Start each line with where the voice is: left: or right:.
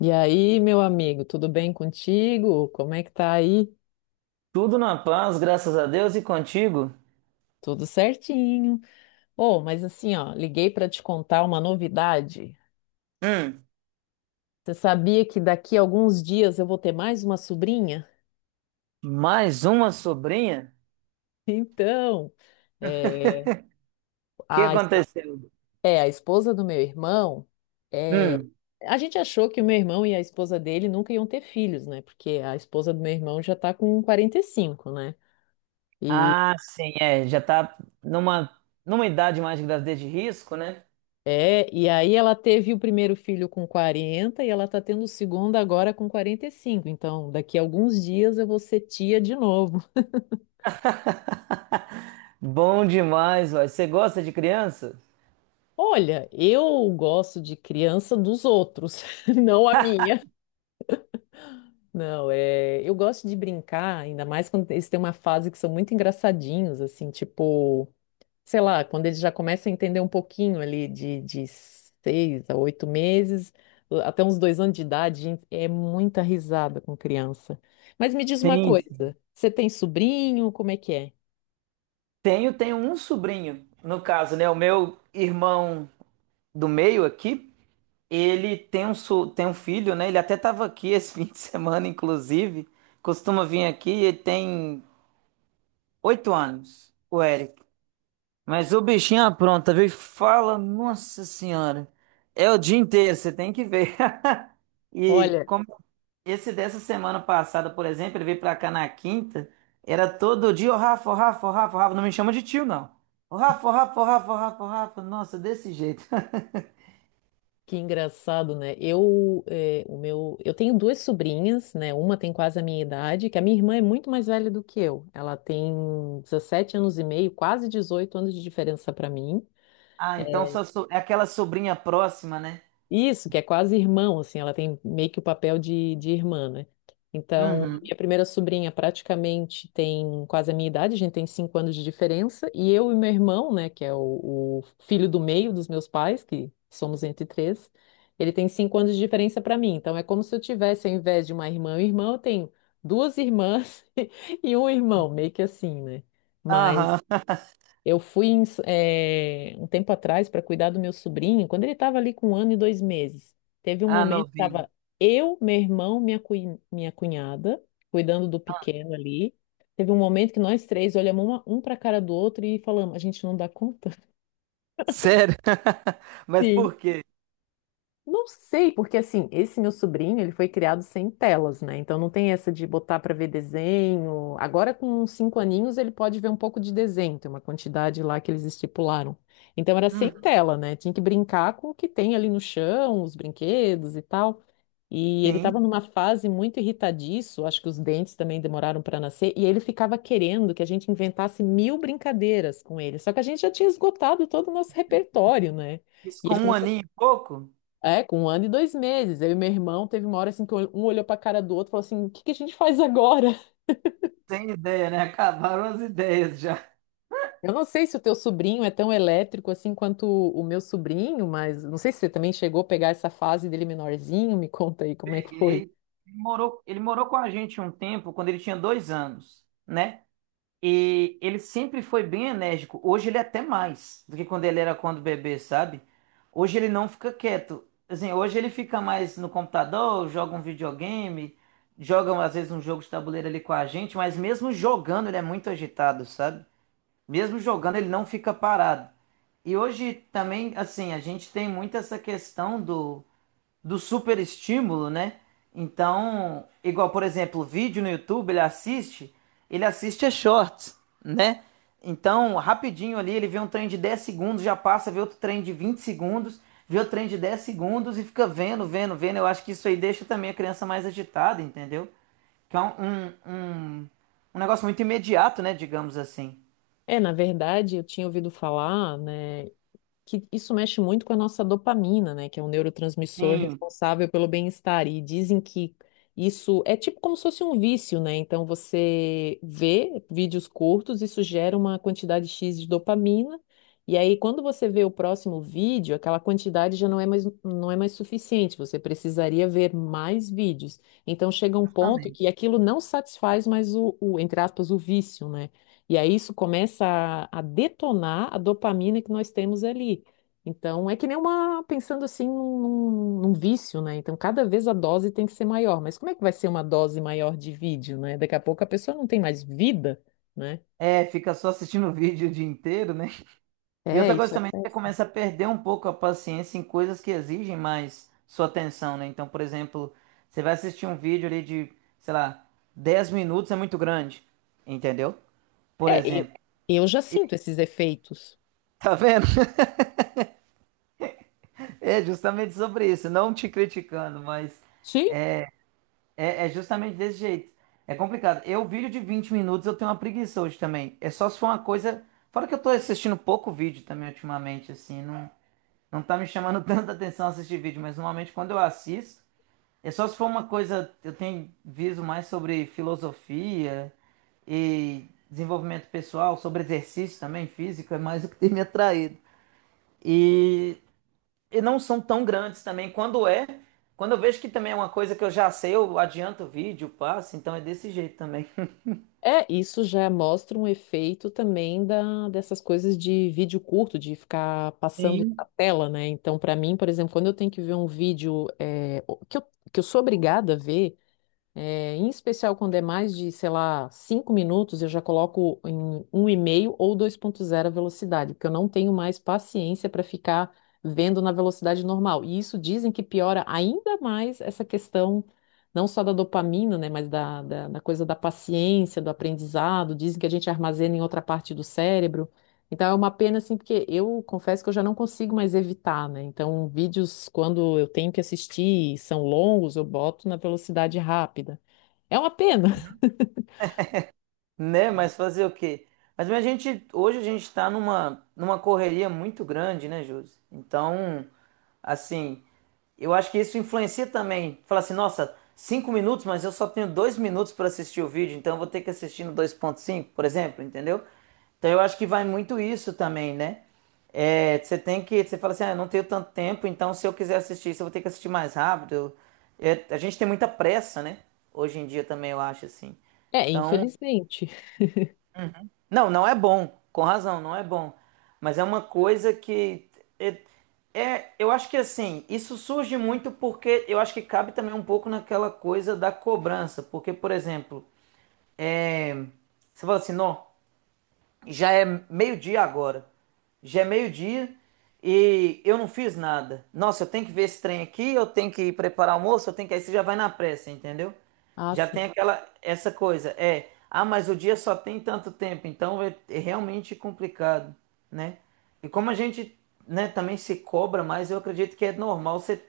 left: E aí, meu amigo, tudo bem contigo? Como é que tá aí?
right: Tudo na paz, graças a Deus e contigo.
left: Tudo certinho. Oh, mas assim, ó, liguei para te contar uma novidade.
right: Hum,
left: Você sabia que daqui a alguns dias eu vou ter mais uma sobrinha?
right: mais uma sobrinha?
left: Então, é,
right: O que
left: a, espo-
right: aconteceu?
left: a esposa do meu irmão, é,
right: Hum,
left: a gente achou que o meu irmão e a esposa dele nunca iam ter filhos, né? Porque a esposa do meu irmão já tá com 45, né?
right: ah, sim, é, já tá numa idade mais de gravidez de risco, né?
left: É, e aí ela teve o primeiro filho com 40 e ela tá tendo o segundo agora com 45. Então, daqui a alguns dias eu vou ser tia de novo.
right: Bom demais, vai. Você gosta de criança?
left: Olha, eu gosto de criança dos outros, não a minha. Não, eu gosto de brincar, ainda mais quando eles têm uma fase que são muito engraçadinhos, assim, tipo sei lá, quando eles já começam a entender um pouquinho ali de 6 a 8 meses, até uns 2 anos de idade, gente, é muita risada com criança. Mas me diz uma
right: Sim, sim.
left: coisa, você tem sobrinho? Como é que é?
right: Tenho um sobrinho, no caso, né? O meu irmão do meio aqui, ele tem um filho, né? Ele até estava aqui esse fim de semana, inclusive. Costuma vir aqui, ele tem 8 anos, o Eric. Mas o bichinho apronta, viu? E fala, nossa senhora. É o dia inteiro, você tem que ver. E
left: Olha,
right: como esse dessa semana passada, por exemplo, ele veio pra cá na quinta, era todo dia, ô Rafa, ô Rafa, ô Rafa, ô Rafa, não me chama de tio, não. Ô Rafa, ô Rafa, ô Rafa, ô Rafa, ô Rafa, nossa, desse jeito.
left: que engraçado, né? Eu, eh, o meu, eu tenho duas sobrinhas, né? Uma tem quase a minha idade, que a minha irmã é muito mais velha do que eu. Ela tem 17 anos e meio, quase 18 anos de diferença para mim.
right: Ah, então só é aquela sobrinha próxima, né?
left: Isso, que é quase irmão, assim, ela tem meio que o papel de irmã, né? Então, a
right: Uhum.
left: minha primeira sobrinha praticamente tem quase a minha idade, a gente tem 5 anos de diferença, e eu e meu irmão, né, que é o filho do meio dos meus pais, que somos entre três, ele tem 5 anos de diferença para mim. Então, é como se eu tivesse, ao invés de uma irmã e um irmão, eu tenho duas irmãs e um irmão, meio que assim, né? Mas
right: Aham.
left: eu fui um tempo atrás para cuidar do meu sobrinho, quando ele estava ali com 1 ano e 2 meses. Teve um
right: Ah,
left: momento que
right: novinho.
left: estava eu, meu irmão, minha cunhada, cuidando do pequeno ali. Teve um momento que nós três olhamos um para a cara do outro e falamos: a gente não dá conta.
right: Sério? Mas
left: Sim.
right: por quê?
left: Não sei, porque assim, esse meu sobrinho, ele foi criado sem telas, né? Então não tem essa de botar para ver desenho. Agora com uns cinco aninhos ele pode ver um pouco de desenho, tem uma quantidade lá que eles estipularam. Então era sem
right: Uhum.
left: tela, né? Tinha que brincar com o que tem ali no chão, os brinquedos e tal. E ele estava
right: Sim.
left: numa fase muito irritadiço, acho que os dentes também demoraram para nascer, e ele ficava querendo que a gente inventasse mil brincadeiras com ele. Só que a gente já tinha esgotado todo o nosso repertório, né?
right: Isso
left: E
right: com
left: ele
right: um
left: começou
right: aninho e pouco?
left: com 1 ano e 2 meses. Eu e meu irmão teve uma hora assim que um olhou pra cara do outro e falou assim: o que que a gente faz agora?
right: Sem ideia, né? Acabaram as ideias já.
left: Eu não sei se o teu sobrinho é tão elétrico assim quanto o meu sobrinho, mas não sei se você também chegou a pegar essa fase dele menorzinho. Me conta aí como é que foi.
right: Peguei. Ele morou com a gente um tempo, quando ele tinha 2 anos, né? E ele sempre foi bem enérgico. Hoje ele é até mais do que quando ele era quando bebê, sabe? Hoje ele não fica quieto. Assim, hoje ele fica mais no computador, joga um videogame, joga às vezes um jogo de tabuleiro ali com a gente, mas mesmo jogando ele é muito agitado, sabe? Mesmo jogando ele não fica parado. E hoje também, assim, a gente tem muito essa questão do super estímulo, né? Então, igual, por exemplo, vídeo no YouTube, ele assiste a shorts, né? Então, rapidinho ali, ele vê um trem de 10 segundos, já passa, vê outro trem de 20 segundos, vê outro trem de 10 segundos e fica vendo, vendo, vendo. Eu acho que isso aí deixa também a criança mais agitada, entendeu? Que é um negócio muito imediato, né? Digamos assim.
left: É, na verdade, eu tinha ouvido falar, né, que isso mexe muito com a nossa dopamina, né? Que é um neurotransmissor
right: Sim,
left: responsável pelo bem-estar. E dizem que isso é tipo como se fosse um vício, né? Então você vê vídeos curtos, isso gera uma quantidade X de dopamina. E aí, quando você vê o próximo vídeo, aquela quantidade já não é mais, não é mais suficiente. Você precisaria ver mais vídeos. Então chega um ponto que
right: exatamente.
left: aquilo não satisfaz mais entre aspas, o vício, né? E aí isso começa a detonar a dopamina que nós temos ali. Então, é que nem uma, pensando assim, num vício, né? Então, cada vez a dose tem que ser maior. Mas como é que vai ser uma dose maior de vídeo, né? Daqui a pouco a pessoa não tem mais vida, né?
right: É, fica só assistindo o vídeo o dia inteiro, né? E
left: É,
right: outra coisa
left: isso é
right: também, você
left: péssimo.
right: começa a perder um pouco a paciência em coisas que exigem mais sua atenção, né? Então, por exemplo, você vai assistir um vídeo ali de, sei lá, 10 minutos é muito grande, entendeu? Por
left: É, eu
right: exemplo.
left: eu já sinto esses efeitos.
right: Tá vendo? É justamente sobre isso, não te criticando, mas é justamente desse jeito. É complicado. Eu, vídeo de 20 minutos, eu tenho uma preguiça hoje também. É só se for uma coisa. Fora que eu tô assistindo pouco vídeo também ultimamente, assim, não, não tá me chamando tanta atenção assistir vídeo, mas normalmente quando eu assisto. É só se for uma coisa, eu tenho viso mais sobre filosofia e desenvolvimento pessoal, sobre exercício também, físico, é mais o que tem me atraído. E, e não são tão grandes também. Quando eu vejo que também é uma coisa que eu já sei, eu adianto o vídeo, passo, então é desse jeito também.
left: É, isso já mostra um efeito também dessas coisas de vídeo curto, de ficar passando a
right: Sim.
left: tela, né? Então, para mim, por exemplo, quando eu tenho que ver um vídeo que eu sou obrigada a ver, é, em especial quando é mais de, sei lá, 5 minutos, eu já coloco em 1,5 ou 2,0 a velocidade, porque eu não tenho mais paciência para ficar vendo na velocidade normal. E isso dizem que piora ainda mais essa questão, não só da dopamina, né, mas da coisa da paciência, do aprendizado. Dizem que a gente armazena em outra parte do cérebro. Então é uma pena, assim, porque eu confesso que eu já não consigo mais evitar, né? Então, vídeos, quando eu tenho que assistir e são longos, eu boto na velocidade rápida. É uma pena.
right: Né? Mas fazer o quê? Mas a gente, hoje a gente está numa correria muito grande, né, Júlio? Então. Assim, eu acho que isso influencia também. Fala assim, nossa, 5 minutos, mas eu só tenho 2 minutos para assistir o vídeo, então eu vou ter que assistir no 2,5 por exemplo, entendeu? Então eu acho que vai muito isso também, né? É, você tem que, você fala assim, ah, eu não tenho tanto tempo, então se eu quiser assistir isso, eu vou ter que assistir mais rápido. É, a gente tem muita pressa, né? Hoje em dia também eu acho assim.
left: É,
right: Então
left: infelizmente.
right: não, não é bom, com razão, não é bom. Mas é uma coisa que é, eu acho que assim, isso surge muito porque eu acho que cabe também um pouco naquela coisa da cobrança, porque, por exemplo, é, você fala assim, não, já é meio-dia agora, já é meio-dia e eu não fiz nada. Nossa, eu tenho que ver esse trem aqui, eu tenho que ir preparar o almoço, eu tenho que aí você já vai na pressa, entendeu?
left: Ah,
right: Já tem
left: sim.
right: aquela essa coisa, é, ah, mas o dia só tem tanto tempo, então é, é realmente complicado, né? E como a gente, né, também se cobra mais, eu acredito que é normal você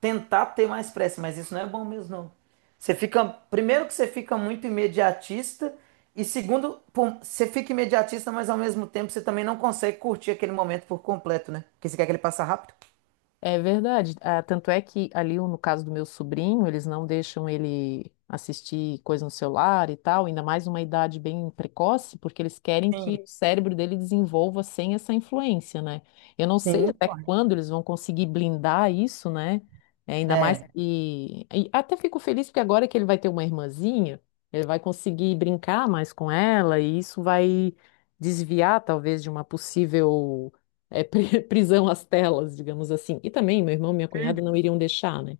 right: tentar ter mais pressa, mas isso não é bom mesmo, não. Você fica, primeiro que você fica muito imediatista e segundo, pô, você fica imediatista, mas ao mesmo tempo você também não consegue curtir aquele momento por completo, né? Porque você quer que ele passe rápido.
left: É verdade. Ah, tanto é que ali, no caso do meu sobrinho, eles não deixam ele assistir coisa no celular e tal, ainda mais uma idade bem precoce, porque eles querem que
right: Sim,
left: o cérebro dele desenvolva sem essa influência, né? Eu não sei
right: sim,
left: até
right: correto.
left: quando eles vão conseguir blindar isso, né? É, ainda mais
right: É,
left: que. E até fico feliz porque agora que ele vai ter uma irmãzinha, ele vai conseguir brincar mais com ela e isso vai desviar, talvez, de uma possível prisão às telas, digamos assim. E também meu irmão e minha cunhada não iriam deixar, né?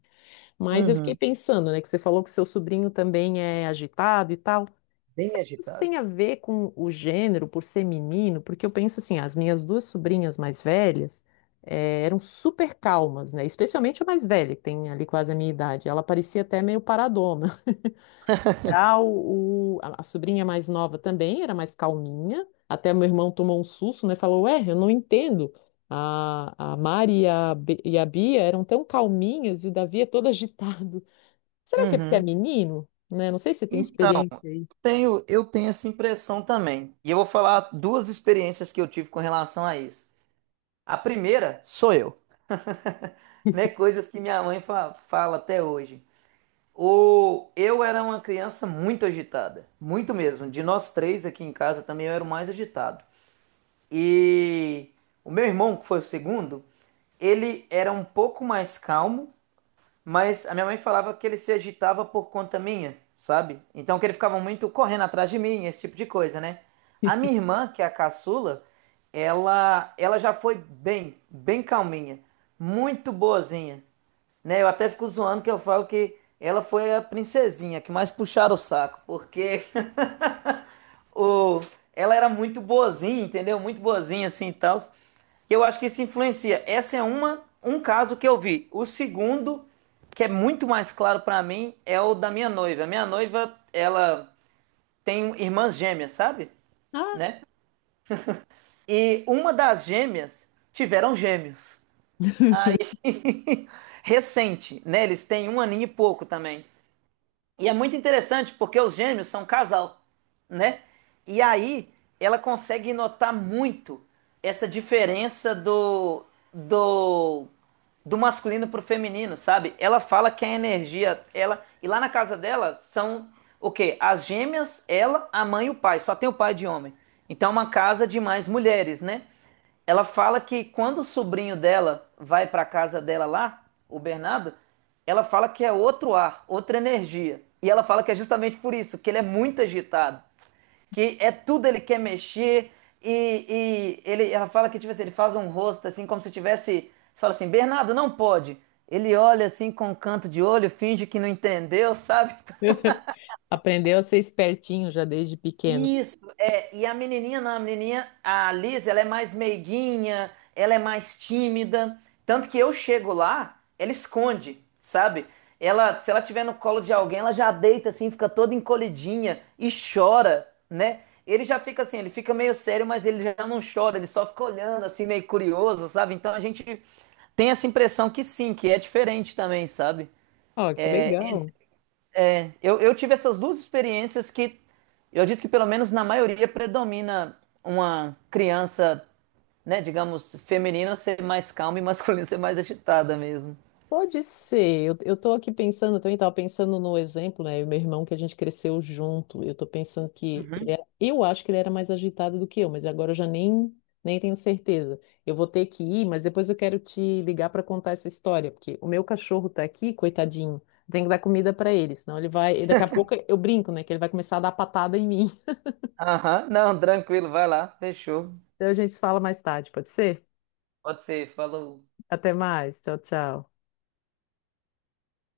left: Mas eu fiquei
right: uhum.
left: pensando, né, que você falou que seu sobrinho também é agitado e tal.
right: Bem
left: Será que isso
right: agitado.
left: tem a ver com o gênero, por ser menino, porque eu penso assim, as minhas duas sobrinhas mais velhas eram super calmas, né? Especialmente a mais velha, que tem ali quase a minha idade. Ela parecia até meio paradona. Já a sobrinha mais nova também era mais calminha. Até meu irmão tomou um susto, né? Falou, ué, eu não entendo. A Mari e a Bia eram tão calminhas e o Davi é todo agitado. Será que é porque é
right: Uhum.
left: menino? Né? Não sei se você tem experiência aí.
right: Tenho, eu tenho essa impressão também. E eu vou falar duas experiências que eu tive com relação a isso. A primeira sou eu, né? Coisas que minha mãe fala até hoje. O, eu era uma criança muito agitada, muito mesmo. De nós três aqui em casa também eu era o mais agitado. E o meu irmão, que foi o segundo, ele era um pouco mais calmo. Mas a minha mãe falava que ele se agitava por conta minha, sabe? Então que ele ficava muito correndo atrás de mim, esse tipo de coisa, né? A minha irmã, que é a caçula, ela já foi bem, bem calminha, muito boazinha, né? Eu até fico zoando que eu falo que ela foi a princesinha que mais puxaram o saco, porque o, ela era muito boazinha, entendeu? Muito boazinha assim e tal. E eu acho que isso influencia. Essa é uma, um caso que eu vi. O segundo, que é muito mais claro pra mim, é o da minha noiva. A minha noiva, ela tem irmãs gêmeas, sabe?
left: Ah!
right: Né? E uma das gêmeas tiveram gêmeos. Aí, recente, né? Eles têm um aninho e pouco também. E é muito interessante porque os gêmeos são um casal, né? E aí ela consegue notar muito essa diferença do do masculino pro feminino, sabe? Ela fala que a energia, ela e lá na casa dela são o quê? As gêmeas, ela, a mãe e o pai, só tem o pai de homem. Então é uma casa de mais mulheres, né? Ela fala que quando o sobrinho dela vai para a casa dela lá, o Bernardo, ela fala que é outro ar, outra energia. E ela fala que é justamente por isso, que ele é muito agitado, que é tudo ele quer mexer ela fala que tipo assim, ele faz um rosto assim como se tivesse, você fala assim, Bernardo, não pode. Ele olha assim com um canto de olho, finge que não entendeu, sabe?
left: Aprendeu a ser espertinho já desde pequeno.
right: Isso, é, e a menininha, não, a menininha, a Liz, ela é mais meiguinha, ela é mais tímida, tanto que eu chego lá, ela esconde, sabe? Ela, se ela tiver no colo de alguém, ela já deita assim, fica toda encolhidinha e chora, né? Ele já fica assim, ele fica meio sério, mas ele já não chora, ele só fica olhando assim, meio curioso, sabe? Então a gente tem essa impressão que sim, que é diferente também, sabe?
left: Ó, que legal.
right: Eu tive essas duas experiências que eu acredito que pelo menos na maioria predomina uma criança, né, digamos, feminina ser mais calma e masculina ser mais agitada mesmo.
left: Pode ser. Eu tô aqui pensando, eu também estava pensando no exemplo, né? O meu irmão que a gente cresceu junto. Eu tô pensando que
right: Uhum.
left: eu acho que ele era mais agitado do que eu, mas agora eu já nem tenho certeza. Eu vou ter que ir, mas depois eu quero te ligar para contar essa história, porque o meu cachorro tá aqui, coitadinho. Tem que dar comida para ele, senão ele vai. E daqui a pouco eu brinco, né? Que ele vai começar a dar patada em mim.
right: Aham, não, tranquilo, vai lá, fechou.
left: Então a gente se fala mais tarde, pode ser?
right: Pode ser, falou.
left: Até mais. Tchau, tchau.